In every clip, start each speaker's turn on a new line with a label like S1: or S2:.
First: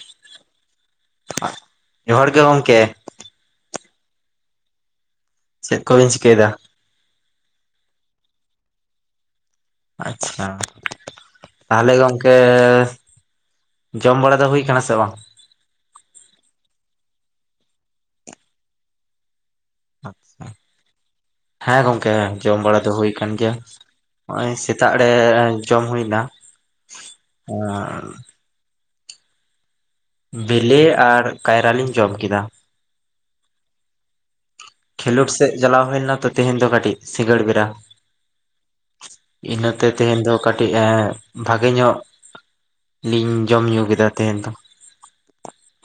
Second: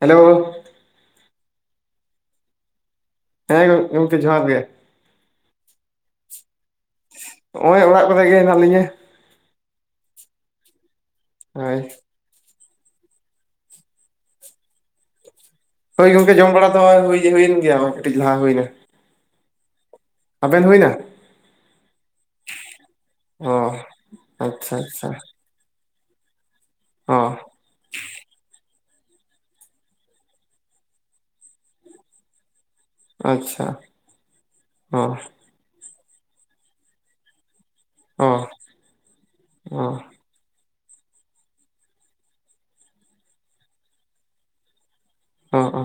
S1: Hello
S2: ᱡᱚᱦᱟᱨ ᱜᱮ ᱜᱚᱝᱠᱮ᱾
S1: ᱦᱮᱸ ᱜᱚᱝ-ᱜᱚᱝᱠᱮ ᱡᱚᱦᱟᱨ ᱜᱮ᱾
S2: ᱪᱮᱫ ᱠᱚᱵᱤᱱ ᱪᱤᱠᱟᱹᱭ ᱫᱟ?
S1: ᱱᱚᱜᱼᱚᱭ ᱚᱲᱟᱜ ᱠᱚᱜ ᱜᱮ ᱦᱮᱱᱟᱜ ᱞᱤᱧᱟᱹ᱾
S2: ᱟᱪᱪᱷᱟ
S1: ᱦᱳᱭ
S2: ᱛᱟᱦᱚᱞᱮ ᱜᱚᱝ ᱠᱮ ᱡᱚᱢ ᱵᱟᱲᱟ ᱫᱚ ᱦᱩᱭ ᱠᱟᱱᱟ ᱥᱮ ᱵᱟᱝ?
S1: ᱦᱳᱭ ᱜᱚᱝᱠᱮ ᱡᱚᱢ ᱵᱟᱲᱟ ᱫᱚ ᱦᱩᱭᱮᱱ ᱜᱮᱭᱟ ᱵᱟᱝ ᱠᱟᱹᱴᱤᱡ ᱞᱟᱦᱟ ᱦᱩᱭᱱᱟ᱾ ᱟᱵᱮᱱ ᱦᱩᱭᱱᱟ?
S2: ᱦᱮᱸ ᱜᱚᱝᱠᱮ ᱦᱮᱸ ᱡᱚᱢ ᱵᱟᱲᱟ ᱫᱚ ᱦᱩᱭ ᱠᱟᱱ
S1: ᱚ
S2: ᱜᱮᱭᱟ ᱱᱚᱜ ᱦᱚᱜ-ᱚᱭ
S1: ᱟᱪᱪᱷᱟ
S2: ᱥᱮᱛᱟᱜ
S1: ᱟᱪᱪᱷᱟ
S2: ᱨᱮ ᱡᱚᱢ ᱦᱩᱭᱱᱟ
S1: ᱚ
S2: ᱟᱨ ᱵᱮᱞᱮ ᱟᱨ ᱠᱟᱭᱨᱟ ᱞᱤᱧ ᱡᱚᱢ ᱠᱮᱫᱟ᱾
S1: ᱟᱪᱪᱷᱟ᱾ ᱚ
S2: ᱠᱷᱮᱞᱳᱰ ᱥᱮᱫ ᱪᱟᱞᱟᱣ ᱦᱩᱭ ᱞᱮᱱᱟ ᱛᱚ ᱛᱮᱦᱮᱧ ᱫᱚ ᱠᱟᱹᱴᱤᱡ ᱥᱤᱸᱜᱟᱹᱲ ᱵᱮᱲᱟ᱾
S1: ᱚ ᱚ
S2: [inaudible] ᱤᱱᱟᱹ
S1: ᱚ
S2: ᱛᱮ ᱛᱮᱦᱮᱧ ᱫᱚ ᱠᱟᱹᱴᱤᱡ ᱮᱻ ᱵᱷᱟᱜᱮ ᱧᱚᱜ ᱞᱤᱧ ᱡᱚᱢ ᱧᱩ ᱠᱮᱫᱟ ᱛᱮᱦᱮᱧ ᱫᱚ᱾
S1: ᱚ-ᱚᱻ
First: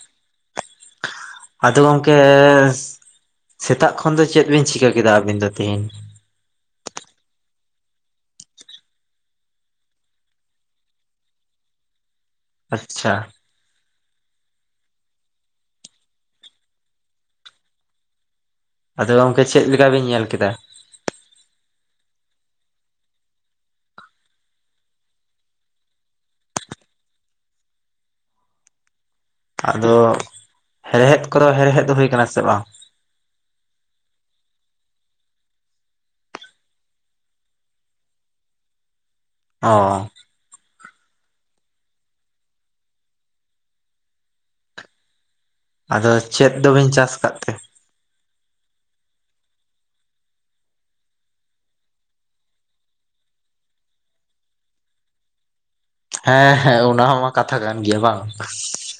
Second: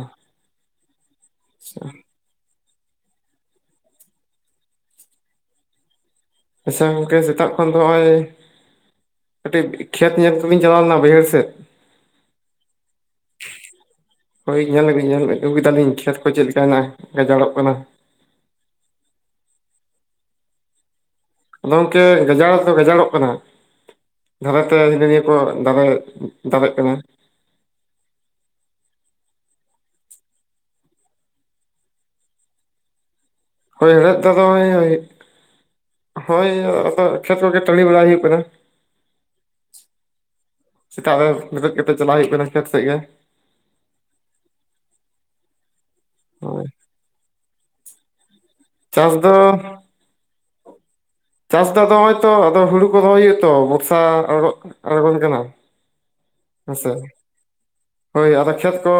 S2: ᱟᱫᱚ ᱜᱚᱝᱠᱮ ᱥᱮᱛᱟᱜ ᱠᱷᱚᱱ ᱫᱚ ᱪᱮᱫ ᱵᱤᱱ ᱪᱤᱠᱟᱹ ᱠᱮᱫᱟ ᱟᱹᱵᱤᱱ ᱫᱚ ᱛᱤᱦᱤᱧ?
S1: ᱟᱪᱪᱷᱟ ᱜᱚᱢᱠᱮ ᱥᱮᱛᱟᱜ ᱠᱷᱚᱱ ᱫᱚ ᱱᱚᱜ-ᱚᱭ ᱠᱟᱹᱴᱤᱡ ᱠᱷᱮᱛ ᱧᱮᱞ ᱠᱚ ᱞᱤᱧ ᱪᱟᱞᱟᱣ ᱞᱮᱱᱟ ᱵᱟᱹᱭᱦᱟᱹᱲ ᱥᱮᱫ,
S2: ᱟᱪᱪᱷᱟ᱾
S1: ᱦᱳᱭ ᱧᱮᱧ ᱧᱮᱞ ᱟᱹᱜᱩ ᱠᱮᱫᱟ ᱞᱤᱧ ᱠᱷᱮᱛ ᱠᱚ ᱪᱮᱫ ᱞᱮᱠᱟ ᱦᱮᱱᱟᱜ-ᱟ ᱜᱟᱡᱟᱲᱚᱜ ᱠᱟᱱᱟ,
S2: ᱟᱫᱚ ᱜᱚᱝᱠᱮ ᱪᱮᱫ ᱞᱮᱠᱟᱵᱤᱱ ᱧᱮᱞ ᱠᱮᱫᱟ?
S1: ᱜᱚᱢᱠᱮ ᱜᱟᱡᱟᱲ ᱫᱚ ᱜᱟᱡᱟᱲᱚᱜ ᱠᱟᱱᱟ᱾ ᱫᱷᱟᱨᱮᱛᱮ ᱦᱤᱱᱟᱹ ᱱᱤᱭᱟᱹ ᱠᱚ ᱫᱟᱨᱮ ᱫᱟᱨᱮᱜ ᱠᱟᱱᱟ᱾
S2: ᱟᱫᱚ [inaudible] ᱦᱮᱲᱦᱮᱫ ᱠᱚᱫᱚ ᱦᱮᱲᱦᱮᱫ ᱫᱚ ᱦᱩᱭ ᱟᱠᱟᱱᱟ ᱥᱮ ᱵᱟᱝ?
S1: ᱦᱳᱭ ᱦᱮᱲᱦᱮᱫ ᱛᱚ ᱫᱚᱢᱮ [unintelligible] ᱦᱳᱭ ᱟᱫᱚ ᱠᱷᱮᱛ ᱠᱚᱜᱮ [unintelligible] ᱵᱟᱲᱟ ᱦᱩᱭᱩᱜ ᱠᱟᱱᱟ᱾
S2: ᱚᱻ
S1: ᱥᱮᱛᱟᱜ ᱨᱮ ᱵᱮᱨᱮᱫ ᱠᱟᱛᱮᱫ ᱪᱟᱞᱟᱜ ᱦᱩᱭᱩᱜ ᱠᱟᱱᱟ ᱠᱷᱮᱛ ᱥᱮᱫ ᱜᱮ,
S2: ᱟᱫᱚ ᱪᱮᱫ
S1: ᱦᱳᱭ
S2: ᱫᱚ ᱵᱤᱱ ᱪᱟᱥ ᱠᱟᱫ ᱛᱮ?
S1: ᱪᱟᱥ ᱫᱚ ᱪᱟᱥ ᱫᱚ ᱦᱚᱜ-ᱚᱭ ᱛᱚ ᱟᱫᱚ ᱦᱩᱲᱩ ᱠᱚ ᱨᱚᱦᱚᱭ ᱦᱩᱭᱩᱜ-ᱟ ᱛᱚ ᱵᱚᱨᱥᱟ ᱟᱨᱚ ᱟᱲᱜᱚᱱ ᱠᱟᱱᱟ᱾
S2: ᱦᱮᱸ ᱦᱮᱸ
S1: ᱦᱮᱸᱥᱮ
S2: ᱚᱱᱟ ᱢᱟ ᱠᱟᱛᱷᱟ ᱠᱟᱱ ᱜᱮᱭᱟ
S1: [inaudible]
S2: ᱵᱟᱝ
S1: ᱦᱳᱭ ᱟᱫᱚ ᱠᱷᱮᱛ ᱠᱚ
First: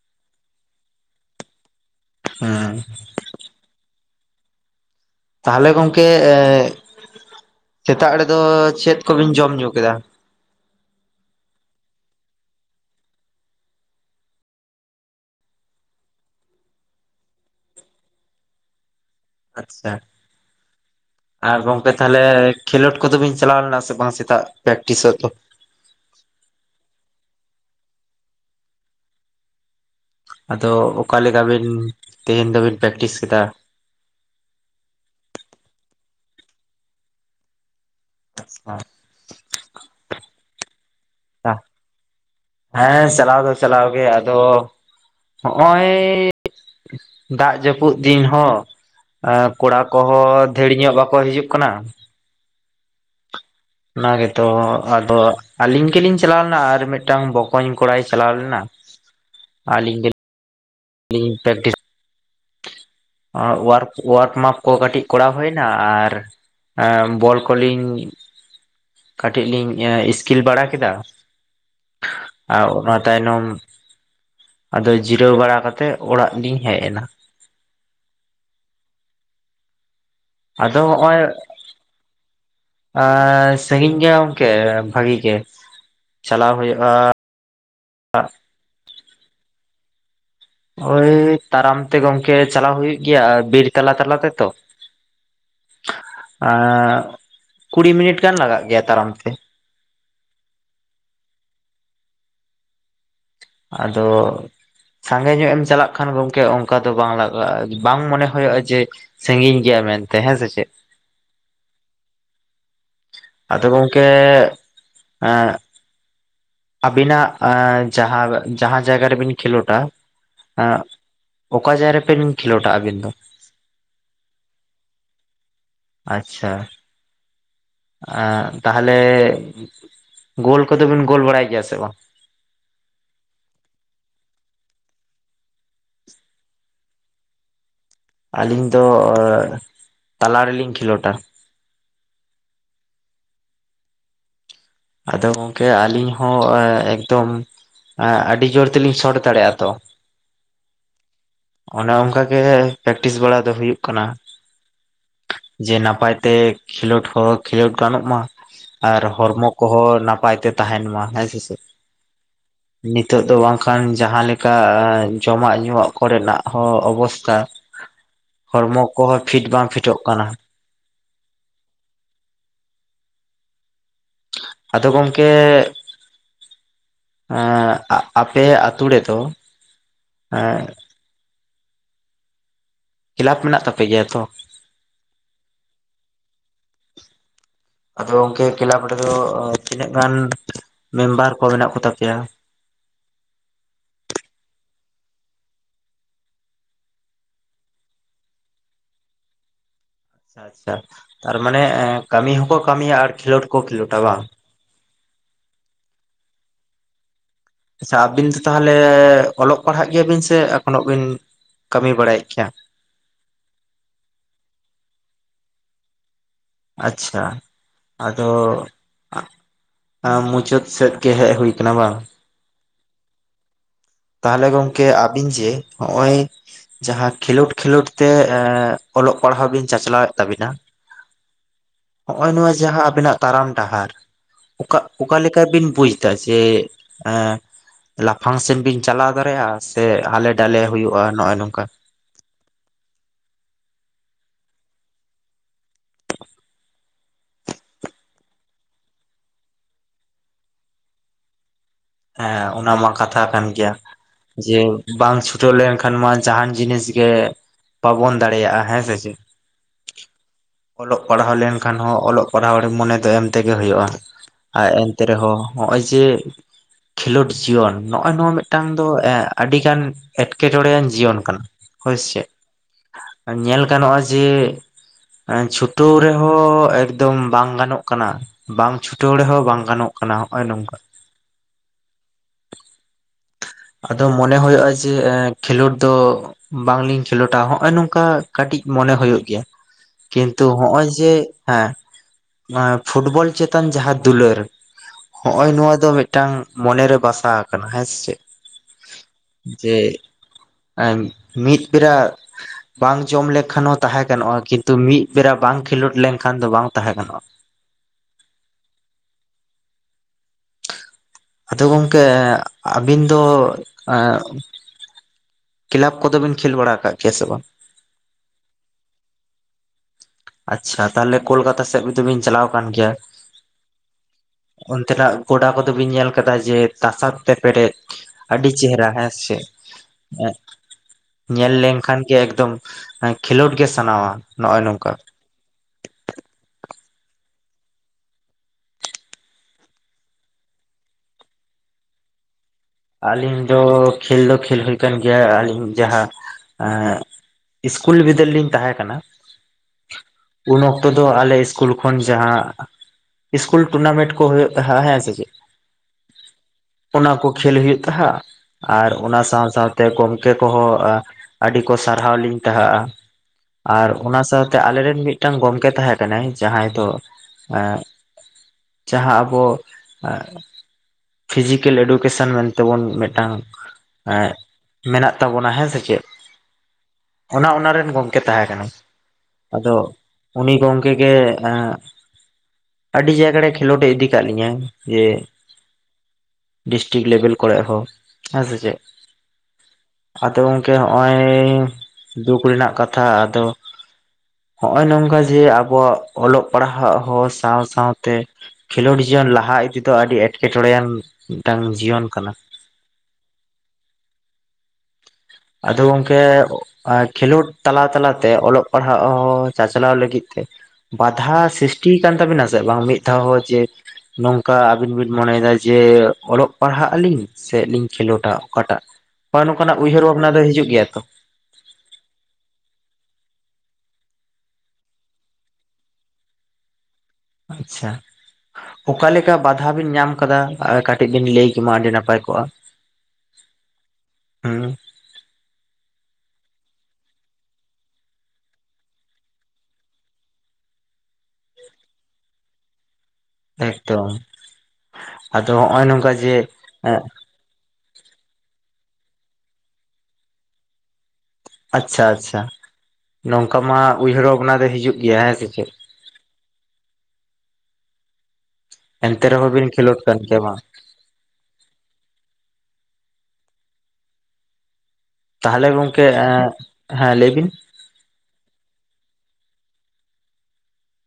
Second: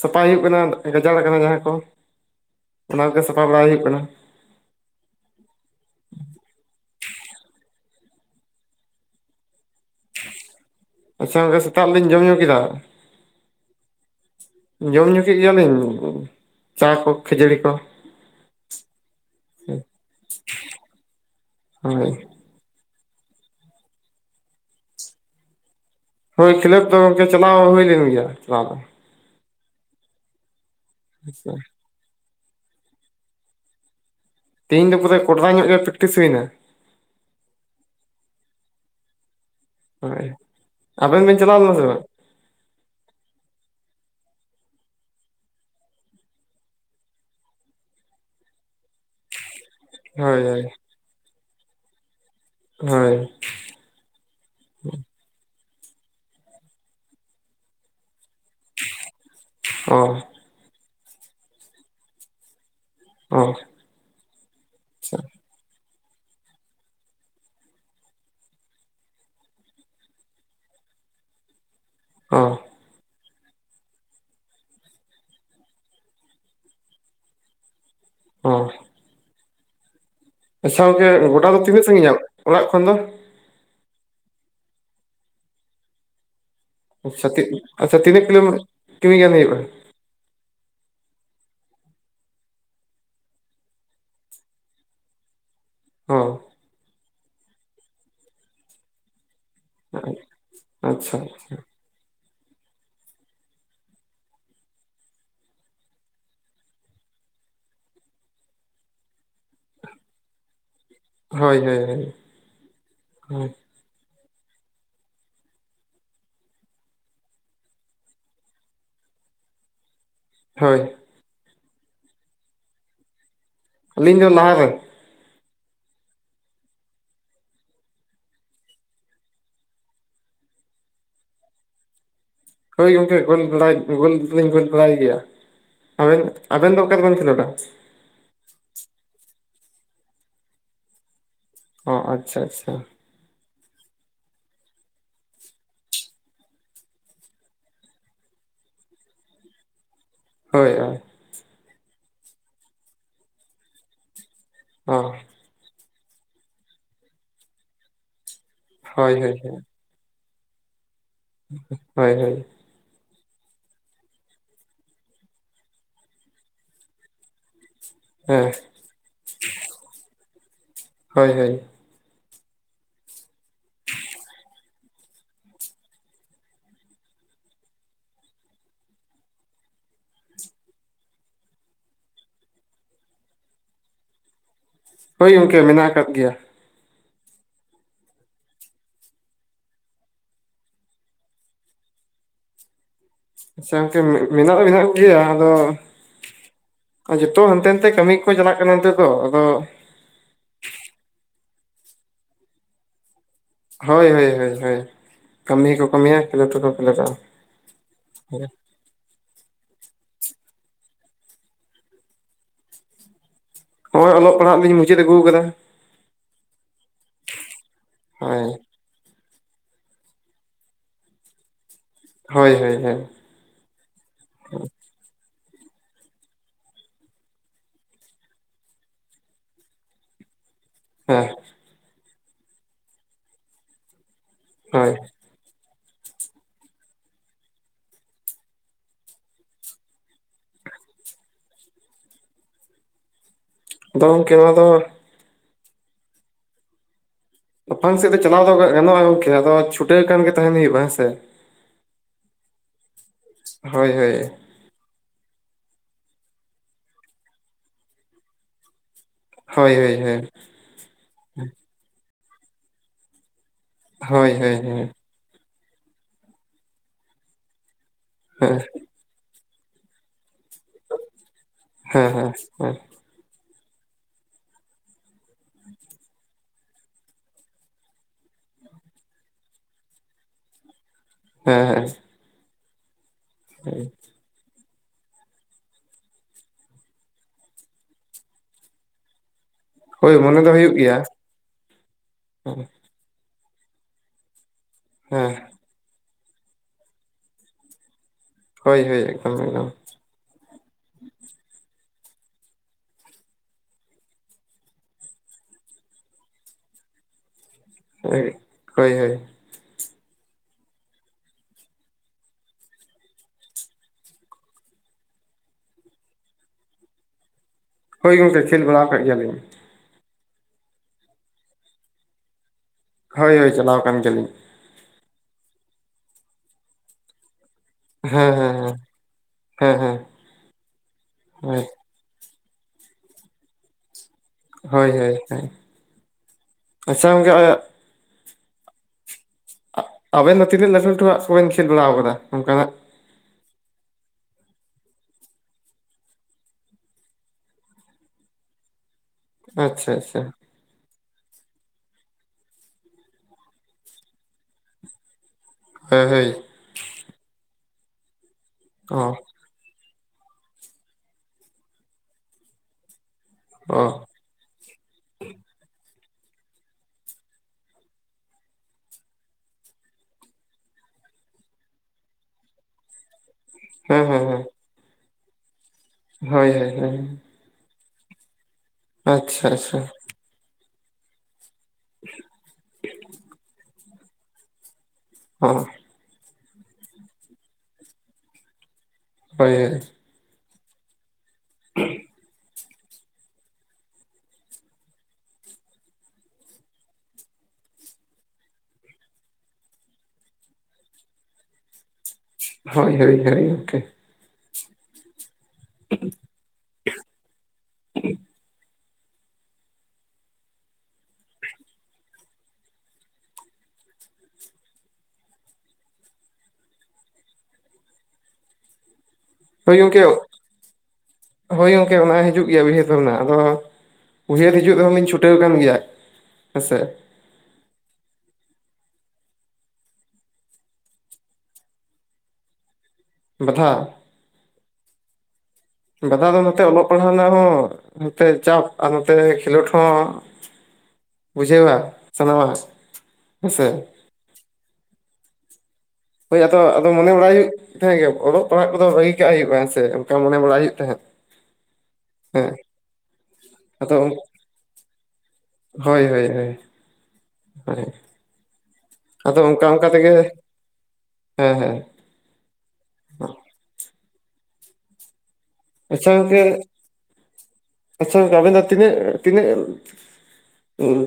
S1: ᱥᱟᱯᱷᱟᱭ ᱦᱩᱭᱩᱜ ᱠᱟᱱᱟ ᱜᱟᱡᱟᱲ ᱠᱟᱱᱟ ᱡᱟᱦᱟᱸ ᱠᱚ,
S2: ᱟᱸᱻ
S1: ᱚᱱᱟ ᱠᱚᱜᱮ ᱥᱟᱯᱷᱟ ᱵᱟᱲᱟ ᱦᱩᱭᱩᱜ ᱠᱟᱱᱟ᱾
S2: ᱛᱟᱦᱚᱞᱮ ᱜᱚᱝᱠᱮ ᱮ ᱥᱮᱛᱟᱜ ᱨᱮᱫᱚ ᱪᱮᱫ ᱠᱚᱵᱤᱱ ᱡᱚᱢ ᱧᱩ ᱠᱮᱫᱟ?
S1: ᱟᱪᱪᱷᱟ ᱜᱚᱝᱠᱮ ᱥᱮᱛᱟᱜ ᱨᱮᱞᱤᱧ ᱡᱚᱢ ᱧᱩ ᱠᱮᱫᱟ ᱡᱚᱢ ᱧᱩ ᱠᱮᱜ ᱜᱮᱭᱟᱞᱤᱧ ᱪᱟ ᱠᱚ ᱠᱷᱟᱡᱟᱹᱲᱤ ᱠᱚ,
S2: [inaudible] ᱟᱪᱪᱷᱟ [inaudible] ᱟᱨ ᱜᱚᱝᱠᱮ
S1: ᱦᱳᱭ
S2: ᱛᱟᱦᱚᱞᱮ ᱠᱷᱮᱞᱳᱰ ᱠᱚᱫᱚ ᱵᱤᱱ ᱪᱟᱞᱟᱣ ᱞᱮᱱᱟ ᱥᱮ ᱵᱟᱝ ᱥᱮᱛᱟᱜ ᱯᱨᱮᱠᱴᱤᱼᱥᱚᱜ ᱫᱚ?
S1: ᱦᱳᱭ ᱠᱷᱮᱞᱳᱰ ᱫᱚ ᱜᱚᱢᱠᱮ ᱪᱟᱞᱟᱣ ᱦᱩᱭ ᱞᱮᱱ ᱜᱮᱭᱟ ᱪᱟᱞᱟᱣ ᱫᱚ᱾
S2: ᱟᱫᱚ ᱚᱠᱟ
S1: ᱦᱮᱸᱥᱮ
S2: ᱞᱮᱠᱟᱵᱤᱱ ᱛᱮᱦᱮᱧ ᱫᱚᱵᱤᱱ ᱯᱮᱠᱴᱤᱥ ᱠᱮᱫᱟ?
S1: ᱛᱮᱦᱮᱧ ᱫᱚ ᱯᱩᱨᱟᱹ ᱠᱚᱰᱽᱨᱟ ᱧᱚᱜ ᱜᱮ ᱯᱮᱠᱴᱤᱥ ᱦᱩᱭ ᱮᱱᱟ᱾
S2: [unintelligible]
S1: ᱦᱳᱭ [inaudible] ᱟᱵᱮᱱ ᱵᱤᱱ ᱪᱟᱞᱟᱣ ᱞᱮᱱᱟ ᱥᱮ ᱵᱟᱝ?
S2: ᱦᱮᱸ ᱪᱟᱞᱟᱣ ᱫᱚ ᱪᱟᱞᱟᱣ ᱜᱮ ᱟᱫᱚ [inaudible] ᱦᱚᱜ-ᱚᱭ, ᱫᱟᱜ ᱡᱟᱹᱯᱩᱫ ᱫᱤᱱ ᱦᱚᱸ ᱠᱚᱲᱟ ᱠᱚᱦᱚᱸ
S1: ᱦᱳᱭ ᱦᱳᱭ
S2: ᱫᱷᱮᱲ ᱧᱚᱜ ᱵᱟᱠᱚ ᱦᱤᱡᱩᱜ ᱠᱟᱱᱟ,
S1: ᱦᱳᱭ᱾ [inaudible]
S2: ᱚᱱᱟ ᱜᱮᱛᱚ ᱟᱫᱚ ᱟᱹᱞᱤᱧ ᱜᱮᱞᱤᱧ ᱪᱟᱞᱟᱣ ᱞᱮᱱᱟ ᱟᱨ ᱢᱤᱫᱴᱟᱝ ᱵᱚᱠᱚᱧ ᱠᱚᱲᱟᱭ ᱪᱟᱞᱟᱣ ᱞᱮᱱᱟ, [inaudible] ᱟᱹᱞᱤᱧ ᱜᱮ
S1: ᱚ
S2: [inaudible] ᱞᱤᱧ ᱯᱨᱮᱠᱴᱤᱥ
S1: ᱚ
S2: ᱳᱣᱟᱨᱠ ᱳᱣᱟᱨᱠ ᱢᱟᱯ ᱠᱚ ᱠᱟᱹᱴᱤᱡ
S1: ᱟᱪᱪᱷᱟ
S2: ᱠᱚᱨᱟᱣ ᱦᱩᱭᱱᱟ, ᱡᱟᱦᱟᱸ ᱟᱨ ᱮᱸᱻ ᱵᱚᱞ ᱠᱚᱞᱤᱧ ᱠᱟᱹᱴᱤᱡ ᱞᱤᱧ ᱤᱥᱠᱤᱞ ᱵᱟᱲᱟ ᱠᱮᱫᱟ [inaudible]
S1: [inaudible]
S2: ᱟᱨ ᱚᱱᱟ ᱛᱟᱭᱱᱚᱢ ᱟᱫᱚ ᱡᱤᱨᱟᱹᱣ ᱵᱟᱲᱟ ᱠᱟᱛᱮᱫ ᱚᱲᱟᱜ ᱞᱤᱧ ᱦᱮᱡ ᱮᱱᱟ᱾
S1: ᱚᱸᱻ
S2: ᱟᱫᱚ ᱦᱚᱸᱜᱼᱚᱭ
S1: ᱜᱚᱝᱠᱮ ᱜᱚᱰᱟ ᱫᱚ ᱛᱤᱱᱟᱹᱜ ᱥᱟᱺᱜᱤᱧᱟ ᱚᱲᱟᱜ ᱠᱷᱚᱱ ᱫᱚ
S2: ᱥᱟᱺᱟᱜᱤᱧ ᱜᱮ ᱜᱚᱝᱠᱮ ᱵᱷᱟᱜᱤ ᱜᱮ ᱪᱟᱞᱟᱣ ᱦᱩᱭᱩᱜ
S1: ᱟᱪᱪᱷᱟ ᱟᱪᱪᱷᱟ ᱛᱤᱱᱟᱹᱜ ᱠᱤᱞᱳᱢᱤ ᱠᱤᱢᱤ ᱜᱟᱱ ᱦᱩᱭᱩᱜᱼᱟ
S2: ᱳᱭ ᱛᱟᱲᱟᱢ ᱛᱮ ᱜᱚᱝᱠᱮ ᱪᱟᱞᱟᱣ ᱦᱩᱭᱩᱜ ᱜᱮᱭᱟ ᱵᱤᱨ ᱛᱟᱞᱟ ᱛᱟᱞᱟ ᱛᱮᱛᱚ [inaudible]
S1: ᱚᱸ
S2: ᱠᱩᱲᱤ ᱢᱤᱱᱤᱴ ᱜᱟᱱ ᱞᱟᱜᱟᱜ ᱜᱮᱭᱟ ᱛᱟᱲᱟᱢ ᱛᱮ
S1: ᱚ ᱟᱪᱪᱷᱟ
S2: ᱟᱫᱚ ᱥᱟᱸᱜᱮ ᱧᱚᱜ ᱮᱢ ᱪᱟᱞᱟᱜ ᱠᱷᱟᱱ ᱜᱚᱝᱠᱮ ᱚᱱᱠᱟ ᱫᱚ ᱵᱟᱝ ᱞᱟᱜᱟᱜᱼᱟ ᱵᱟᱝ ᱢᱚᱱᱮ ᱦᱩᱭᱩᱜᱼᱟ ᱡᱮ ᱥᱟᱺᱜᱤᱧ ᱜᱮᱭᱟ ᱢᱮᱱᱛᱮ ᱦᱮᱸ ᱥᱮ ᱪᱮᱫ
S1: ᱦᱳᱭ ᱦᱳᱭ ᱦᱳᱭ
S2: ᱟᱫᱚ ᱜᱚᱝᱠᱮ ᱟᱵᱤᱱᱟᱜ ᱮᱸ ᱡᱟᱦᱟᱸ ᱡᱟᱭᱜᱟ ᱨᱮᱵᱮᱱ ᱠᱷᱮᱞᱳᱰᱟ ᱮᱸ
S1: ᱦᱳᱭ
S2: ᱚᱠᱟ ᱡᱟᱭᱜᱟ ᱨᱮᱵᱤᱱ ᱠᱷᱮᱞᱳᱰᱟ ᱟᱹᱵᱤᱱ ᱫᱚ
S1: ᱟᱹᱞᱤᱧ ᱫᱚ ᱢᱟᱲᱟᱝ ᱨᱮ
S2: ᱟᱪᱪᱷᱟ ᱮ ᱛᱟᱦᱚᱞᱮ ᱜᱳᱞ ᱠᱚᱫᱚᱵᱤᱱ ᱜᱳᱞ ᱵᱟᱲᱟᱭ ᱜᱮᱭᱟ ᱥᱮ ᱵᱟᱝ
S1: ᱦᱳᱭ ᱜᱚᱝᱠᱮ ᱜᱳᱞ ᱵᱟᱲᱟᱭ ᱜᱳᱞᱞᱤᱧ ᱜᱳᱞ ᱵᱟᱲᱟᱭ ᱜᱮᱭᱟ᱾ ᱟᱵᱮᱱ ᱫᱚᱠᱟ ᱨᱮᱵᱤᱱ ᱠᱷᱮᱞᱳᱰᱟ
S2: ᱟᱹᱞᱤᱧ ᱫᱚ ᱛᱟᱞᱟ ᱨᱮᱞᱤᱧ ᱠᱷᱮᱞᱳᱰᱟ
S1: ᱚ ᱟᱪᱪᱷᱟ ᱟᱪᱪᱷᱟ
S2: ᱟᱫᱚ ᱜᱚᱝᱠᱮ ᱟᱹᱞᱤᱧ ᱦᱚᱸ ᱮᱠᱫᱚᱢ ᱟᱹᱰᱤ ᱡᱳᱨ ᱛᱮᱞᱤᱧ ᱥᱚᱴ ᱫᱟᱲᱮᱭᱟᱜᱼᱟ ᱛᱚ
S1: ᱦᱳᱭ ᱦᱳᱭ
S2: ᱚᱱᱮ ᱚᱱᱠᱟᱜᱮ ᱯᱮᱠᱴᱤᱥ ᱵᱟᱲᱟ ᱫᱚ ᱦᱩᱭᱩᱜ ᱠᱟᱱᱟ᱾
S1: ᱚᱸ
S2: ᱡᱮ ᱱᱟᱯᱟᱭᱛᱮ ᱠᱷᱮᱞᱳᱰ ᱦᱚᱸ ᱠᱷᱮᱞᱳᱰ ᱜᱟᱱᱚᱜ ᱢᱟ ᱟᱨ
S1: ᱦᱳᱭ ᱦᱳᱭ
S2: ᱦᱚᱲᱢᱚ ᱦᱚᱲᱢᱚ ᱠᱚ ᱱᱟᱯᱟᱭ ᱛᱮ ᱛᱟᱦᱮᱱ ᱢᱟ ᱦᱮᱸ ᱥᱮ ᱪᱮᱫ
S1: ᱦᱳᱭ ᱦᱳᱭ
S2: ᱱᱤᱛᱚᱜ ᱫᱚ ᱵᱟᱝᱠᱷᱟᱱ ᱡᱟᱦᱟᱸ ᱞᱮᱠᱟ ᱡᱚᱢᱟᱜ ᱧᱩᱣᱟᱜ ᱠᱚᱨᱮᱱᱟᱜ ᱦᱚᱸ ᱚᱵᱚᱥᱛᱟ
S1: ᱦᱮᱸ
S2: ᱦᱚᱲᱢᱚ ᱠᱚᱦᱚᱸ ᱯᱷᱤᱴ ᱵᱟᱝ ᱯᱷᱤᱴᱚᱜ ᱠᱟᱱᱟ᱾
S1: ᱦᱳᱭ ᱦᱳᱭ
S2: ᱟᱫᱚ ᱜᱚᱢᱠᱮ ᱟᱯᱮᱭᱟᱜ ᱟᱛᱳ ᱨᱮᱫᱚ ᱠᱤᱞᱟᱵᱽ ᱢᱮᱱᱟᱜ ᱛᱟᱯᱮ ᱜᱮᱭᱟ ᱛᱚ᱾
S1: ᱦᱳᱭ ᱜᱚᱝᱠᱮ ᱢᱮᱱᱟᱜ ᱟᱠᱟᱫ ᱜᱮᱭᱟ᱾
S2: [inaudible] ᱟᱫᱚ ᱜᱚᱝᱠᱮ ᱠᱮᱞᱟᱵᱽ ᱨᱮᱫᱚ ᱛᱤᱱᱟᱹᱜ ᱜᱟᱱ ᱢᱮᱢᱵᱟᱨ ᱠᱚ ᱢᱮᱱᱟᱜ ᱠᱚᱛᱟ ᱯᱮᱭᱟ᱾
S1: ᱥᱮ ᱜᱚᱝᱠᱮ ᱢᱮ ᱢᱮᱱᱟᱜ ᱫᱚ ᱢᱮᱱᱟᱜ ᱠᱚᱜᱮᱭᱟ ᱟᱫᱚ ᱟ ᱡᱚᱛᱚ ᱦᱟᱱᱛᱮ ᱱᱟᱛᱮ ᱠᱟᱹᱢᱤ ᱠᱚ ᱪᱟᱞᱟᱜ ᱠᱟᱱᱟ ᱱᱤᱛᱚᱜ ᱫᱚ ᱟᱫᱚ
S2: ᱟᱪᱪᱷᱟ ᱟᱪᱪᱷᱟ ᱟᱨ ᱢᱟᱱᱮ ᱠᱟᱹᱢᱤ ᱦᱚᱸᱠᱚ ᱠᱟᱹᱢᱤᱭᱟ ᱟᱨ ᱠᱷᱮᱞᱳᱰ ᱦᱚᱸᱠᱚ ᱠᱷᱮᱞᱳᱰᱟ
S1: ᱦᱳᱭ
S2: ᱵᱟᱝ
S1: ᱦᱳᱭ ᱦᱳᱭ ᱦᱳᱭ ᱠᱟᱹᱢᱤ ᱦᱚᱸ ᱠᱚ ᱠᱟᱹᱢᱤᱭᱟ ᱠᱷᱮᱞᱳᱰ ᱦᱚᱸ ᱠᱚ ᱠᱷᱮᱞᱳᱰᱚᱜ-ᱟ᱾
S2: ᱟᱪᱪᱷᱟ ᱟᱹᱵᱤᱱ ᱫᱚ ᱛᱟᱦᱟᱞᱮ ᱚᱞᱚᱜ ᱯᱟᱲᱦᱟᱜ ᱜᱮᱭᱟ ᱵᱤᱱ ᱥᱮ ᱮᱠᱷᱚᱱᱚᱜ ᱵᱤᱱ ᱠᱟᱹᱢᱤ ᱵᱟᱲᱟᱭᱮᱜ ᱜᱮᱭᱟ᱾
S1: ᱦᱚᱜ-ᱚᱭ ᱚᱞᱚᱜ ᱯᱟᱲᱦᱟᱜ ᱞᱤᱧ ᱢᱩᱪᱟᱹᱫ ᱟᱜᱩ ᱠᱟᱫᱟ᱾
S2: ᱟᱪᱪᱷᱟ ᱟᱫᱚ
S1: ᱦᱳᱭ
S2: ᱟᱜ ᱢᱩᱪᱟᱹᱫ ᱥᱮᱫ ᱜᱮ ᱦᱮᱜ ᱦᱩᱭ ᱠᱟᱱᱟ ᱵᱟᱝ?
S1: ᱦᱳᱭ ᱦᱳᱭ ᱦᱳᱭ᱾
S2: ᱛᱟᱦᱚᱞᱮ ᱜᱚᱝᱠᱮ ᱟᱵᱤᱱ ᱡᱮ ᱦᱚᱸᱜᱼᱚᱭ ᱡᱟᱦᱟᱸ ᱠᱷᱮᱞᱳᱰ ᱠᱷᱮᱞᱳᱰ ᱛᱮ ᱮᱸᱜ ᱚᱞᱚᱜ ᱯᱟᱲᱦᱟᱣ ᱵᱤᱱ ᱪᱟᱪᱞᱟᱣᱮᱫ ᱛᱟᱵᱤᱱᱟ,
S1: ᱦᱮᱸ᱾
S2: ᱦᱚᱸᱜ-ᱚᱭ ᱱᱚᱣᱟ ᱡᱟᱦᱟᱸ ᱟᱵᱮᱱᱟᱜ ᱛᱟᱨᱟᱢ ᱰᱟᱦᱟᱨ ᱚᱠᱟ
S1: ᱦᱳᱭ
S2: ᱩᱜ ᱚᱠᱟᱞᱮᱠᱟ ᱵᱤᱱ ᱵᱩᱡ ᱫᱟ ᱡᱮ ᱮ ᱞᱟᱯᱷᱟᱝ ᱥᱮᱫ ᱵᱤᱱ ᱪᱟᱞᱟᱣ ᱫᱟᱨᱮᱭᱟᱜᱼᱟ ᱥᱮ ᱦᱟᱞᱮ-ᱰᱟᱞᱮ ᱦᱩᱭᱩᱜ-ᱟ ᱱᱚᱸᱜ-ᱚᱭ ᱱᱚᱝᱠᱟ?
S1: ᱫᱚ ᱜᱚᱝᱠᱮ ᱚᱱᱟ ᱫᱚ ᱞᱟᱯᱷᱟᱝ ᱥᱮᱫ ᱫᱚ ᱪᱟᱞᱟᱣ ᱫᱚ ᱜᱟ ᱜᱟᱱᱚᱜ-ᱟ ᱜᱚᱝᱠᱮ ᱟᱫᱚ ᱪᱷᱩᱴᱟᱹᱣ ᱟᱠᱟᱱ ᱜᱮ ᱛᱟᱦᱮᱸᱱ ᱦᱩᱭᱩᱜ-ᱟ ᱦᱮᱸ ᱥᱮ᱾
S2: ᱦᱮᱸ ᱚᱱᱟ ᱢᱟ ᱠᱟᱛᱷᱟ ᱠᱟᱱ ᱜᱮᱭᱟ
S1: ᱦᱳᱭ ᱦᱳᱭ
S2: ᱡᱮ ᱵᱟᱢ ᱪᱷᱩᱴᱟᱹᱣ ᱞᱮᱱᱠᱷᱟᱱ ᱢᱟ ᱡᱟᱦᱟᱸᱱ ᱡᱤᱱᱤᱥ ᱜᱮ ᱵᱟᱵᱚᱱ ᱫᱟᱲᱮᱭᱟᱜ-ᱟ ᱦᱮᱸ ᱥᱮ ᱪᱮᱫ?
S1: ᱦᱳᱭ ᱦᱳᱭ ᱦᱳᱭ᱾
S2: ᱚᱞᱚᱜ ᱯᱟᱲᱦᱟᱣ ᱞᱮᱱᱠᱷᱟᱱ ᱦᱚᱸ ᱚᱞᱚᱜ ᱯᱟᱲᱦᱟᱣ ᱨᱮ ᱢᱚᱱᱮ ᱫᱚ ᱮᱢ ᱛᱮᱜᱮ ᱦᱩᱭᱩᱜ-ᱟ
S1: ᱦᱳᱭ ᱦᱳᱭ ᱦᱳᱭ ᱦᱮᱸ
S2: ᱟᱨ ᱮᱱᱛᱮ ᱨᱮᱦᱚᱸ ᱦᱚᱸᱜ-ᱚᱭ ᱡᱮ ᱠᱷᱮᱞᱳᱰ ᱡᱤᱭᱚᱱ ᱱᱚᱸᱜ-ᱚᱭ ᱱᱚᱣᱟ
S1: ᱦᱮᱸ
S2: ᱢᱮᱜᱴᱟᱝ ᱫᱚ ᱮᱸᱜ ᱟᱹᱰᱤᱜᱟᱱ ᱮᱸᱴᱠᱮᱴᱚᱲᱮ ᱭᱟᱱ ᱡᱤᱭᱚᱱ ᱠᱟᱱᱟ᱾ ᱦᱳᱭ
S1: ᱦᱮᱸ
S2: ᱥᱮᱪᱮᱫ ᱧᱮᱞ ᱜᱟᱱᱚᱜ-ᱟ ᱡᱮ ᱮᱸ ᱪᱷᱩᱴᱟᱹᱣ ᱨᱮᱦᱚᱸ ᱮᱠᱫᱚᱢ ᱵᱟᱝ ᱜᱟᱱᱚᱜ ᱠᱟᱱᱟ, ᱵᱟᱝ ᱪᱷᱩᱴᱟᱹᱣ ᱨᱮᱦᱚᱸ ᱵᱟᱝ ᱜᱟᱱᱚᱜ ᱠᱟᱱᱟ ᱦᱚᱸᱜ-ᱚᱭ ᱱᱚᱝᱠᱟ᱾
S1: ᱦᱮᱸ ᱦᱮᱸ᱾
S2: ᱟᱫᱚ ᱢᱚᱱᱮ ᱦᱳᱭᱳᱜ-ᱟ ᱡᱮ ᱮᱸ ᱠᱷᱮᱞᱳᱰ ᱫᱚ ᱵᱟᱝᱞᱤᱧ ᱠᱷᱮᱞᱳᱰᱟ ᱦᱚᱸᱜ-ᱚᱭ ᱱᱚᱝᱠᱟ ᱠᱟᱹᱴᱤᱡ ᱢᱚᱱᱮ ᱦᱳᱭᱳᱜ ᱜᱮᱭᱟ᱾
S1: ᱦᱳᱭ ᱢᱚᱱᱮ
S2: ᱠᱤᱱᱛᱩ
S1: ᱫᱚ ᱦᱩᱭᱩᱜ
S2: ᱦᱚᱸᱜ-ᱚᱭ
S1: ᱜᱮᱭᱟ
S2: ᱡᱮ ᱦᱮᱸ ᱱᱚᱣᱟ ᱯᱷᱩᱴᱵᱚᱞ ᱪᱮᱛᱟᱱ ᱡᱟᱦᱟᱸ ᱫᱩᱞᱟᱹᱨ
S1: ᱦᱮᱸ
S2: ᱦᱚᱸᱜ-ᱚᱭ ᱱᱚᱣᱟ ᱫᱚ ᱢᱤᱫ ᱴᱟᱝ ᱢᱚᱱᱮ ᱨᱮ ᱵᱟᱥᱟ ᱠᱟᱱᱟ ᱦᱮᱸ ᱥᱮ ᱪᱮᱫ?
S1: ᱦᱳᱭ ᱦᱳᱭ ᱮᱠ
S2: ᱡᱮ ᱮᱸ ᱢᱤᱫ ᱵᱮᱨᱟ ᱵᱟᱝ ᱡᱚᱢ ᱞᱮᱠᱷᱟᱱ ᱦᱚᱸ ᱛᱟᱦᱮᱸ ᱜᱟᱱᱚᱜ-ᱟ ᱠᱤᱱᱛᱩ ᱢᱤᱜ ᱵᱮᱲᱟ ᱵᱟᱝ ᱠᱷᱮᱞᱳᱰ ᱞᱮᱝᱠᱷᱟᱱ ᱫᱚ ᱵᱟᱝ ᱛᱟᱦᱮᱸ ᱜᱟᱱᱚᱜ-ᱟ᱾
S1: ᱦᱳᱭ ᱦᱳᱭ ᱦᱳᱭ᱾
S2: ᱟᱫᱚ ᱜᱚᱝᱠᱮ ᱟᱵᱤᱱ ᱫᱚ ᱮᱸᱜ ᱠᱮᱞᱟᱵᱽ ᱠᱚᱫᱚ ᱵᱤᱱ ᱠᱷᱮᱞ ᱵᱟᱲᱟ ᱠᱟᱜ ᱜᱮᱭᱟ ᱥᱮ ᱵᱟᱝ?
S1: ᱦᱳᱭ ᱜᱚᱝᱠᱮ ᱠᱷᱮᱞ ᱵᱟᱲᱟᱣ ᱠᱟᱜ ᱜᱮᱭᱟᱞᱤᱧ᱾
S2: ᱟᱪᱪᱷᱟ ᱛᱟᱦᱞᱮ ᱠᱳᱞᱠᱟᱛᱟ ᱥᱮᱜ ᱫᱚᱵᱤᱧ ᱪᱟᱞᱟᱣ ᱠᱟᱱ ᱜᱮᱭᱟ?
S1: ᱦᱳᱭ ᱦᱳᱭ ᱪᱟᱞᱟᱣ ᱠᱟᱱ ᱜᱮᱭᱟᱞᱤᱧ᱾
S2: ᱚᱱᱛᱮᱱᱟᱜ ᱜᱚᱰᱟ ᱠᱚᱫᱚ ᱵᱤᱱ ᱧᱮᱞ ᱠᱟᱫᱟ ᱡᱮ ᱛᱟᱥᱟᱫ ᱛᱮ ᱯᱮᱨᱮᱡ
S1: ᱦᱮᱸ ᱦᱮᱸ᱾
S2: ᱪᱮᱦᱨᱟ ᱦᱮᱸ ᱥᱮ?
S1: ᱦᱮᱸ ᱦᱮᱸ᱾
S2: ᱮᱸᱜ ᱧᱮᱞ
S1: ᱦᱳᱭ
S2: ᱞᱮᱝᱠᱷᱟᱱ ᱜᱮ ᱮᱠᱫᱚᱢ ᱠᱷᱮᱞᱳᱰ ᱜᱮ ᱥᱟᱱᱟᱣᱟ᱾ ᱱᱚᱜᱼᱚᱭ
S1: ᱦᱳᱭ
S2: ᱱᱚᱝᱠᱟ
S1: ᱦᱳᱭ ᱟᱪᱪᱷᱟ ᱜᱚᱝᱠᱮ [inaudible] ᱟᱸᱜ ᱟᱵᱮᱱ ᱫᱚ ᱛᱤᱱᱟᱹᱜ ᱞᱟᱹᱴᱷᱩ ᱞᱟᱹᱴᱷᱩᱣᱟᱜ ᱠᱚᱵᱮᱱ ᱠᱷᱮᱞ ᱵᱟᱲᱟᱣ ᱠᱟᱫᱟ ᱚᱝᱠᱟᱱᱟᱜ?
S2: ᱟᱞᱤᱧ ᱫᱚ ᱠᱷᱮᱞ ᱫᱚ ᱠᱷᱮᱞ ᱦᱩᱭ ᱠᱟᱱ ᱜᱮᱭᱟ ᱟᱞᱤᱧ ᱡᱟᱦᱟᱸ ᱟᱸᱜ ᱤᱥᱠᱩᱞ ᱵᱤᱫᱟᱹᱞ ᱞᱤᱧ ᱛᱟᱦᱮᱸ ᱠᱟᱱᱟ
S1: ᱟᱪᱪᱷᱟ ᱟᱪᱪᱷᱟ᱾
S2: ᱩᱱ ᱚᱠᱛᱚ ᱫᱚ ᱟᱞᱮ ᱤᱥᱠᱩᱞ ᱠᱷᱚᱱ ᱡᱟᱦᱟᱸ ᱤᱥᱠᱩᱞ ᱴᱩᱨᱱᱟᱢᱮᱱᱴ ᱠᱚ ᱦᱩᱭᱩᱜ ᱛᱟᱦᱮᱸ ᱦᱮᱸ ᱥᱮ ᱪᱮᱜ ᱾
S1: ᱦᱳᱭ ᱦᱳᱭ
S2: ᱚᱱᱟ ᱠᱚ ᱠᱷᱮᱞ ᱦᱩᱭᱩᱜ ᱛᱟᱦᱮᱜ ᱟᱨ
S1: ᱚ
S2: ᱚᱱᱟ ᱥᱟᱶ ᱥᱟᱶ ᱛᱮ ᱜᱚᱝᱠᱮ ᱠᱚᱦᱚᱸ ᱟ ᱟᱹᱰᱤ ᱠᱚ ᱥᱟᱨᱦᱟᱣ ᱞᱤᱧ ᱛᱟᱦᱮᱸᱜᱼᱟ
S1: ᱚ
S2: ᱟᱨ ᱚᱱᱟ ᱥᱟᱶ ᱛᱮ ᱟᱞᱮᱨᱮᱱ ᱢᱤᱫᱴᱟᱝ ᱜᱚᱝᱠᱮ ᱛᱟᱦᱮᱸ ᱠᱟᱱᱟᱭ ᱡᱟᱦᱟᱸᱭ ᱫᱚ ᱮᱸ ᱡᱟᱦᱟᱸ ᱟᱵᱚ ᱯᱷᱤᱡᱤᱠᱮᱞ ᱮᱰᱩᱠᱮᱥᱚᱱ ᱢᱮᱱᱛᱮ ᱵᱚᱱ ᱢᱤᱫᱴᱟᱝ
S1: ᱦᱮᱸ ᱦᱮᱸ
S2: ᱮᱸᱜ
S1: ᱦᱮᱸ
S2: ᱢᱮᱱᱟᱜ ᱛᱟᱵᱚᱱᱟ ᱦᱮᱸᱥᱮ ᱪᱮᱜ ᱾
S1: ᱦᱳᱭ ᱦᱳᱭ ᱦᱳᱭ ᱾
S2: ᱚᱱᱟ ᱚᱱᱟᱨᱮᱱ ᱜᱚᱝᱠᱮ ᱛᱟᱦᱮᱸ ᱠᱟᱱᱟᱭ
S1: ᱟᱪᱪᱷᱟ
S2: ᱟᱫᱚ
S1: ᱟᱪᱪᱷᱟ
S2: ᱩᱱᱤ ᱜᱚᱝᱠᱮ ᱜᱮ ᱮᱸᱜ ᱟᱹᱰᱤ ᱡᱟᱭᱜᱟ ᱨᱮ ᱠᱷᱮᱞᱳᱰᱮ ᱤᱫᱤ ᱠᱟᱜ ᱞᱤᱧᱟ ᱡᱮ
S1: ᱦᱚᱸ
S2: ᱰᱤᱥᱴᱤᱠ ᱞᱮᱵᱮᱞ ᱠᱚᱨᱮ ᱦᱚᱸ ᱦᱮᱸ ᱥᱮ ᱪᱮᱜ ᱾
S1: ᱦᱳᱭ ᱦᱳᱭ
S2: ᱟᱫᱚ ᱜᱚᱝᱠᱮ ᱦᱚᱜᱼᱚᱭ ᱫᱩᱠ ᱨᱮᱱᱟᱜ ᱠᱟᱛᱷᱟ ᱟᱫᱚ ᱦᱚᱜᱼᱚᱭ ᱱᱚᱝᱠᱟ ᱡᱮ ᱟᱵᱚᱣᱟᱜ ᱚᱞᱚᱜ ᱯᱟᱲᱦᱟᱜ ᱦᱚᱸ ᱥᱟᱶ ᱥᱟᱶᱛᱮ ᱠᱷᱮᱞᱳᱰ ᱡᱤᱭᱚᱱ ᱞᱟᱦᱟ ᱤᱫᱤ ᱫᱚ ᱟᱹᱰᱤ ᱮᱸᱴᱠᱮᱴᱚᱬᱮᱭᱟᱱ ᱢᱤᱫᱴᱟᱝ ᱡᱤᱭᱚᱱ ᱠᱟᱱᱟ ᱾
S1: ᱦᱳᱭ ᱦᱳᱭ ᱦᱳᱭ ᱜᱚᱝᱠᱮ ᱾
S2: ᱟᱫᱚ ᱜᱚᱝᱠᱮ ᱠᱷᱮᱞᱳᱰ ᱛᱟᱞᱟ ᱛᱟᱞᱟᱛᱮ ᱚᱞᱚᱜ ᱯᱟᱲᱦᱟᱜ ᱦᱚᱸ ᱪᱟᱪᱞᱟᱣ ᱞᱟᱹᱜᱤᱫ ᱛᱮ ᱾ ᱵᱟᱫᱷᱟ ᱥᱤᱥᱴᱤᱭ ᱠᱟᱱ ᱛᱟᱵᱮᱱᱟ ᱥᱮ ᱵᱟᱝ ᱢᱤᱫ ᱫᱷᱟᱣ ᱦᱚᱸ ᱡᱮ ᱱᱚᱝᱠᱟ ᱟᱹᱵᱤᱱ ᱵᱤᱱ ᱢᱚᱱᱮᱭ ᱮᱫᱟ ᱡᱮ ᱚᱞᱚᱜ ᱯᱟᱲᱦᱟᱜ ᱟᱹᱞᱤᱧ ᱾ ᱥᱮᱜ ᱞᱤᱧ ᱠᱷᱮᱞᱳᱰᱟ ᱚᱠᱟᱴᱟᱜ ᱱᱚᱜᱼᱚᱭ
S1: ᱦᱳᱭ
S2: ᱱᱚᱠᱟᱱᱟᱜ
S1: ᱜᱚᱝᱠᱮ
S2: ᱩᱭᱦᱟᱹᱨ ᱵᱷᱟᱵᱱᱟ ᱫᱚ ᱦᱤᱡᱩᱜ ᱜᱮᱭᱟ ᱛᱚ ᱾
S1: ᱦᱳᱭ ᱜᱚᱝᱠᱮ ᱚᱱᱟ ᱦᱤᱡᱩᱜ ᱜᱮᱭᱟ ᱩᱭᱦᱟᱹᱨ ᱵᱷᱟᱵᱱᱟ ᱟᱫᱚ ᱩᱭᱦᱟᱹᱨ ᱦᱤᱡᱩᱜ ᱨᱮᱦᱚᱸ ᱞᱤᱧ ᱪᱷᱩᱴᱟᱹᱣ ᱠᱟᱱ ᱜᱮᱭᱟ ᱦᱮᱸᱥᱮ ᱾
S2: ᱟᱪᱪᱷᱟ ᱚᱠᱟ ᱞᱮᱠᱟ ᱵᱟᱫᱷᱟ ᱵᱤᱱ ᱧᱟᱢ ᱠᱟᱫᱟ ᱠᱟᱹᱴᱤᱡ ᱵᱤᱱ ᱞᱟᱹᱭ ᱠᱮᱢᱟ ᱟᱹᱰᱤ ᱱᱟᱯᱟᱭ ᱠᱚᱜᱼᱟ ᱾
S1: ᱵᱟᱫᱷᱟ
S2: ᱦᱩᱸ
S1: ᱵᱟᱫᱷᱟ ᱫᱚ ᱱᱚᱛᱮ ᱚᱞᱚᱜ ᱯᱟᱲᱦᱟᱣ ᱨᱮᱱᱟᱜ ᱦᱚᱸ ᱱᱚᱛᱮ ᱪᱟᱯ ᱟᱨ ᱱᱚᱛᱮ ᱠᱷᱮᱞᱳᱰ ᱦᱚᱸ ᱾ ᱵᱩᱡᱷᱟᱹᱣᱟ ᱥᱟᱱᱟᱢᱟᱜ ᱾
S2: ᱮᱠᱫᱚᱢ ᱟᱫᱚ ᱦᱚᱜᱼᱚᱭ ᱱᱚᱝᱠᱟ ᱡᱮ
S1: ᱦᱳᱭ ᱟᱫᱚ ᱟᱫᱚ ᱢᱚᱱᱮ ᱵᱟᱲᱟᱭ ᱛᱟᱦᱮᱸ ᱜᱮᱭᱟ ᱠᱚ ᱚᱞᱚᱜ ᱯᱟᱲᱦᱟᱜ ᱠᱚᱫᱚ ᱵᱟᱹᱜᱤ ᱠᱟᱜ ᱦᱩᱭᱩᱜᱼᱟ ᱦᱮᱸ ᱥᱮ ᱚᱝᱠᱟ ᱢᱚᱱᱮ ᱵᱟᱲᱟᱭ ᱦᱩᱭᱩᱜ ᱛᱟᱦᱮᱸᱫ ᱾
S2: ᱟᱪᱪᱷᱟ ᱟᱪᱪᱷᱟ ᱱᱚᱝᱠᱟ ᱢᱟ
S1: ᱟᱫᱚ
S2: ᱩᱭᱦᱟᱹᱨ ᱵᱷᱟᱵᱽᱱᱟ ᱨᱮ ᱦᱤᱡᱩᱜ ᱜᱮᱭᱟ ᱦᱮᱸ ᱥᱮ ᱪᱮᱫ ᱾
S1: ᱦᱳᱭ ᱦᱳᱭ ᱦᱳᱭ ᱦᱳᱭ ᱾
S2: ᱮᱱᱛᱮ
S1: ᱟᱫᱚ
S2: ᱨᱮᱦᱚᱸ
S1: ᱚᱝᱠᱟ
S2: ᱵᱤᱱ
S1: ᱚᱝᱠᱟ
S2: ᱠᱷᱮᱞᱳᱰ
S1: ᱛᱮᱜᱮ
S2: ᱠᱟᱱ ᱜᱮᱭᱟ ᱵᱟᱝ
S1: ᱦᱮᱸ ᱦᱮᱸ ᱾
S2: ᱛᱟᱦᱚᱞᱮ ᱜᱚᱝᱠᱮ ᱮᱸ ᱦᱮᱸ ᱞᱟᱹᱭ ᱵᱤᱱ ᱾
S1: ᱟᱪᱪᱷᱟ ᱜᱚᱝᱠᱮ ᱟ. ᱵᱮᱱ ᱛᱤᱱᱟᱹᱜ ᱛᱤᱱᱟᱹᱜ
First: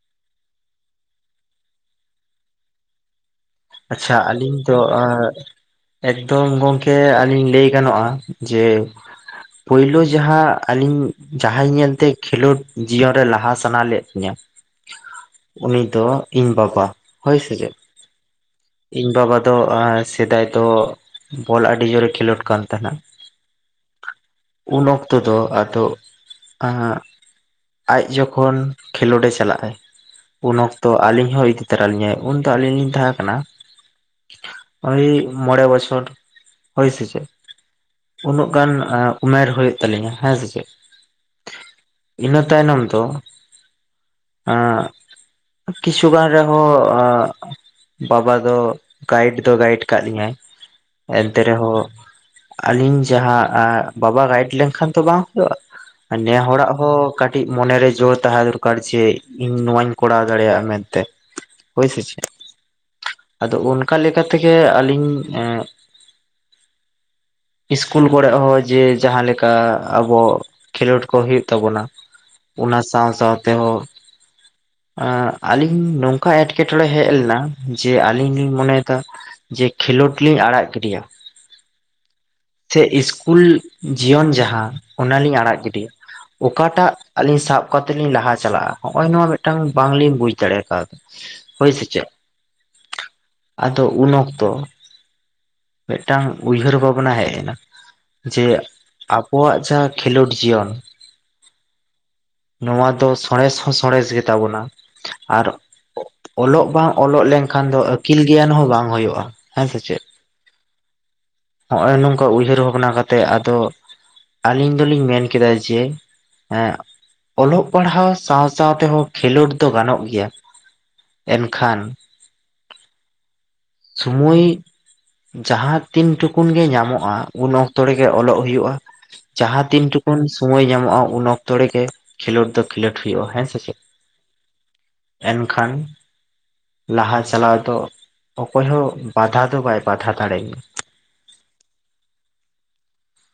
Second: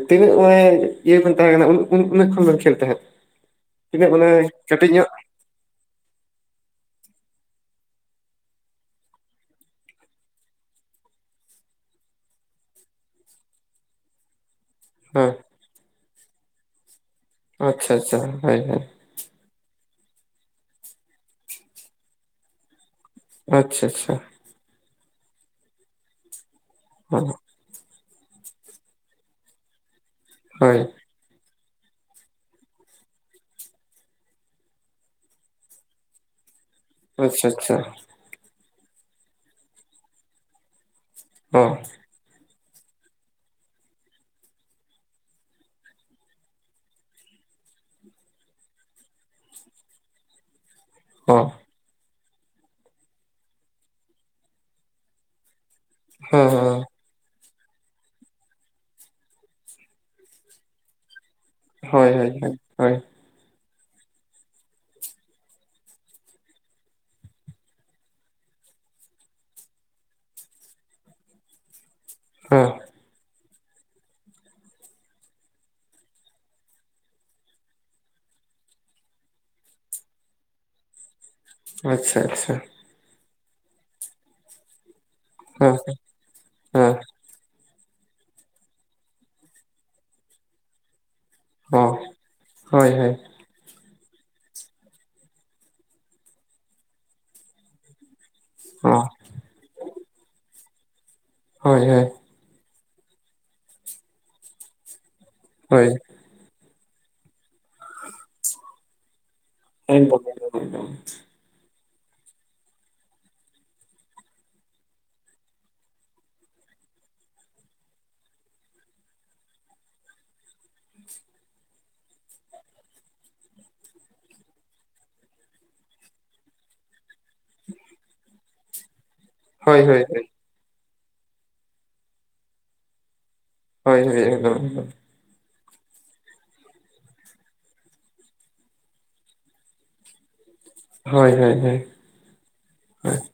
S1: ᱛᱤᱱᱟᱹᱜ ᱩᱸᱭ ᱤᱭᱟᱹ ᱵᱮᱱ ᱛᱟᱦᱮᱸ ᱠᱟᱱᱟ ᱩᱱᱟᱹᱜ ᱩᱱᱟᱹᱜ ᱠᱷᱚᱱ ᱵᱮᱱ ᱠᱷᱮᱞ ᱛᱟᱦᱮᱸᱫ ᱾
S2: ᱟᱪᱪᱷᱟ ᱟᱹᱞᱤᱧ ᱫᱚ ᱮᱸᱜ ᱾ ᱮᱠᱫᱚᱢ ᱜᱚᱝᱠᱮ ᱟᱹᱞᱤᱧ ᱞᱟᱹᱭ ᱜᱟᱱᱚᱜᱼᱟ ᱡᱮ ᱯᱳᱭᱞᱳ ᱡᱟᱦᱟᱸ ᱟᱹᱞᱤᱧ ᱡᱟᱦᱟᱸᱭ ᱧᱮᱞᱛᱮ ᱠᱷᱮᱞᱳᱰ ᱡᱤᱭᱚᱱᱨᱮ ᱞᱟᱦᱟ ᱥᱟᱱᱟ ᱞᱮᱫ ᱞᱤᱧᱟ ᱾ [inaudible]
S1: ᱦᱮᱸ
S2: ᱩᱱᱤ ᱫᱚ ᱤᱧ ᱵᱟᱵᱟ ᱦᱳᱭ ᱥᱮ ᱪᱮᱜ ᱾
S1: ᱟᱪᱪᱷᱟ ᱦᱳᱭ ᱦᱳᱭ ᱾
S2: ᱤᱧ ᱵᱟᱵᱟ ᱫᱚ ᱮᱸ ᱥᱮᱫᱟᱭ ᱫᱚ ᱵᱚᱞ ᱟᱹᱰᱤ ᱡᱳᱨᱮ ᱠᱷᱮᱞᱳᱰ ᱠᱟᱱ ᱛᱟᱦᱮᱱᱟ ᱾
S1: ᱟᱪᱪᱷᱟ ᱟᱪᱪᱷᱟ ᱾
S2: ᱩᱱ ᱚᱠᱛᱚ ᱫᱚ ᱟᱫᱚ [inaudible] ᱟᱸᱜ
S1: ᱦᱮᱸ ᱾
S2: ᱟᱡ ᱡᱚᱠᱷᱚᱱ ᱠᱷᱮᱞᱳᱰ ᱮ ᱪᱟᱞᱟᱜ-ᱟᱭ ᱩᱱ
S1: ᱦᱳᱭ
S2: ᱚᱠᱛᱚ ᱟᱞᱤᱧ ᱦᱚᱸ ᱤᱫᱤ ᱩᱛᱟᱹᱨ ᱟᱞᱤᱧᱟᱭ ᱩᱱᱫᱚ ᱫᱚ ᱟᱞᱤᱧ ᱞᱤᱧ ᱛᱟᱦᱮᱸ ᱠᱟᱱᱟ [inaudible] ᱳᱭ ᱢᱚᱬᱮ ᱵᱚᱪᱷᱚᱨ ᱦᱳᱭ ᱥᱮ ᱪᱮᱫ?
S1: ᱟᱪᱪᱷᱟ ᱟᱪᱪᱷᱟ
S2: ᱩᱱᱟᱹᱜ ᱜᱟᱱ ᱩᱢᱮᱨ ᱦᱩᱭᱩᱜ ᱛᱟᱹᱞᱤᱧᱟ ᱦᱮᱸ ᱥᱮ ᱪᱮᱫ ᱾
S1: ᱦᱚᱸ ᱾
S2: ᱤᱱᱟᱹ ᱛᱟᱭᱱᱚᱢ ᱫᱚ ᱮᱸ [inaudible] ᱠᱤᱪᱷᱩᱜᱟᱱ ᱨᱮᱦᱚᱸ ᱵᱟᱵᱟ ᱟᱫᱚ ᱜᱟᱭᱤᱰ ᱫᱚ ᱜᱟᱭᱤᱰ ᱠᱟᱜ ᱞᱤᱧᱟᱭ [inaudible] ᱮᱱᱛᱮ
S1: ᱦᱚᱸ
S2: ᱨᱮᱦᱚᱸ ᱟᱞᱤᱧ ᱡᱟᱦᱟᱸ ᱵᱟᱵᱟ ᱜᱟᱭᱤᱰ ᱞᱮᱱᱠᱷᱟᱱ ᱛᱚ ᱵᱟᱝ ᱦᱩᱭᱩᱜ-ᱟ ᱾ ᱱᱮ
S1: ᱦᱮᱸ
S2: ᱦᱚᱲᱟᱜ
S1: ᱦᱮᱸ
S2: ᱦᱚᱸ ᱠᱟᱹᱴᱤᱡ ᱢᱚᱱᱮᱨᱮ ᱡᱳᱨ ᱛᱟᱦᱮᱸ ᱫᱚᱨᱠᱟᱨ ᱡᱮ ᱤᱧ ᱱᱚᱣᱟᱧ ᱠᱚᱨᱟᱣ ᱫᱟᱲᱮᱭᱟᱜ-ᱟ ᱢᱮᱱᱛᱮ ᱾
S1: ᱦᱳᱭ ᱦᱳᱭ ᱦᱳᱭ ᱾
S2: ᱟᱫᱚ ᱚᱱᱠᱟ ᱞᱮᱠᱟ ᱛᱮᱜᱮ ᱟᱹᱞᱤᱧ ᱮᱸ [inaudible] ᱤᱥᱠᱩᱞ ᱠᱚᱨᱮ ᱦᱚᱸ ᱡᱮ ᱡᱟᱦᱟᱸ ᱞᱮᱠᱟ ᱟᱵᱚ ᱠᱷᱮᱞᱳᱰ ᱠᱚ ᱦᱳᱭᱳᱜ ᱛᱟᱵᱚᱱᱟ
S1: ᱦᱮᱸ
S2: ᱚᱱᱟ ᱥᱟᱶ ᱥᱟᱶ ᱛᱮᱦᱚᱸ ᱮᱸ ᱟᱞᱤᱧ ᱱᱚᱝᱠᱟ ᱮᱴᱠᱮᱴᱚᱬᱮ ᱦᱮᱡ ᱞᱮᱱᱟ ᱡᱮ ᱟᱞᱤᱧ ᱞᱤᱧ ᱢᱚᱱᱮᱭᱮᱫᱟ ᱡᱮ ᱠᱷᱮᱞᱳᱰ ᱞᱤᱧ ᱟᱲᱟᱜ ᱜᱤᱰᱤᱭᱟ ᱾
S1: ᱟᱪᱪᱷᱟ ᱟᱪᱪᱷᱟ ᱾
S2: ᱥᱮ ᱤᱥᱠᱩᱞ ᱡᱤᱭᱚᱱ ᱡᱟᱦᱟᱸ ᱚᱱᱟᱞᱤᱧ ᱟᱲᱟᱜ ᱜᱤᱰᱤᱭᱟ ᱾ [inaudible] ᱚᱠᱟᱴᱟᱜ ᱟᱹᱞᱤᱧ ᱥᱟᱵ ᱠᱟᱛᱮᱜ ᱞᱤᱧ ᱞᱟᱦᱟ ᱪᱟᱞᱟᱜ-ᱟ ᱱᱚᱜ-ᱚᱭ ᱱᱚᱣᱟ ᱢᱤᱫᱴᱟᱝ ᱵᱟᱝᱞᱤᱧ ᱵᱩᱡ ᱫᱟᱲᱮ ᱠᱟᱣᱫᱟ ᱾ ᱦᱳᱭ ᱥᱮ ᱪᱮᱫ ᱾ [inaudible] ᱟᱫᱚ ᱩᱱ ᱚᱠᱛᱚ [inaudible] ᱢᱤᱫᱴᱟᱝ ᱩᱭᱦᱟᱹᱨ ᱵᱷᱟᱵᱽᱱᱟ ᱦᱮᱡ [inaudible] ᱡᱮ ᱟᱵᱚᱣᱟᱜ ᱡᱟᱦᱟᱸ ᱠᱷᱮᱞᱳᱰ ᱡᱤᱭᱚᱱ [inaudible]
S1: ᱦᱳᱭ ᱦᱳᱭ ᱾
S2: ᱱᱚᱣᱟ ᱫᱚ ᱥᱚᱬᱮᱥ ᱦᱚᱸ ᱥᱚᱬᱮᱥ ᱜᱮ ᱛᱟᱵᱚᱱᱟ ᱾ [inaudible] ᱟᱨ
S1: ᱦᱳᱭ ᱾
S2: ᱚᱞᱚᱜ ᱵᱟᱝ ᱚᱞᱚᱜ ᱞᱮᱱᱠᱷᱟᱱ ᱫᱚ ᱟᱹᱠᱤᱞ ᱜᱮᱭᱟᱱ ᱦᱚᱸ ᱵᱟᱝ ᱦᱩᱭᱩᱜ-ᱟ ᱾
S1: [unintelligible]
S2: ᱱᱚᱜ-ᱚᱭ ᱱᱚᱝᱠᱟ ᱩᱭᱦᱟᱹᱨ ᱵᱷᱟᱵᱽᱱᱟ ᱠᱟᱛᱮᱜ ᱟᱫᱚ ᱟᱞᱤᱧ ᱫᱚᱞᱤᱧ ᱢᱮᱱ ᱠᱮᱫᱟ ᱡᱮ [inaudible] ᱮᱸ ᱚᱞᱚᱜ ᱯᱟᱲᱦᱟᱣ ᱥᱟᱶ ᱥᱟᱶ ᱛᱮᱦᱚᱸ ᱠᱷᱮᱞᱳᱰ ᱫᱚ ᱜᱟᱱᱚᱜ ᱜᱮᱭᱟ ᱾ ᱮᱱᱠᱷᱟᱱ [inaudible] ᱥᱳᱢᱚᱭ [inaudible] ᱡᱟᱦᱟᱸ ᱛᱤᱱ ᱴᱩᱠ ᱩᱱ ᱜᱮ ᱧᱟᱢᱚᱜ-ᱟ ᱩᱱ ᱚᱠᱛᱚ ᱨᱮᱜᱮ ᱚᱞᱚᱜ ᱦᱩᱭᱩᱜ-ᱟ ᱾ ᱡᱟᱦᱟᱸ ᱛᱤᱱ ᱴᱩᱠᱩᱱ ᱥᱳᱢᱚᱭ ᱧᱟᱢᱚᱜ-ᱟ ᱩᱱ ᱚᱠᱛᱚ ᱨᱮᱜᱮ ᱠᱷᱮᱞᱳᱰ ᱫᱚ ᱠᱷᱮᱞᱳᱰ ᱦᱩᱭᱩᱜ-ᱟ ᱦᱮᱸ ᱥᱮ ᱪᱮᱫ ᱾
S1: ᱦᱳᱭ ᱦᱳᱭ ᱮᱫᱚᱢ ᱾
S2: ᱮᱱᱠᱷᱟᱱ ᱞᱟᱦᱟ ᱪᱟᱞᱟᱣ ᱫᱚ ᱚᱠᱚᱭ ᱦᱚᱸ ᱵᱟᱫᱷᱟ ᱫᱚ ᱵᱟᱭ ᱵᱟᱫᱷᱟ ᱫᱟᱲᱮ
S1: ᱦᱳᱭ ᱦᱳᱭ ᱦᱳᱭ ᱾ [inaudible]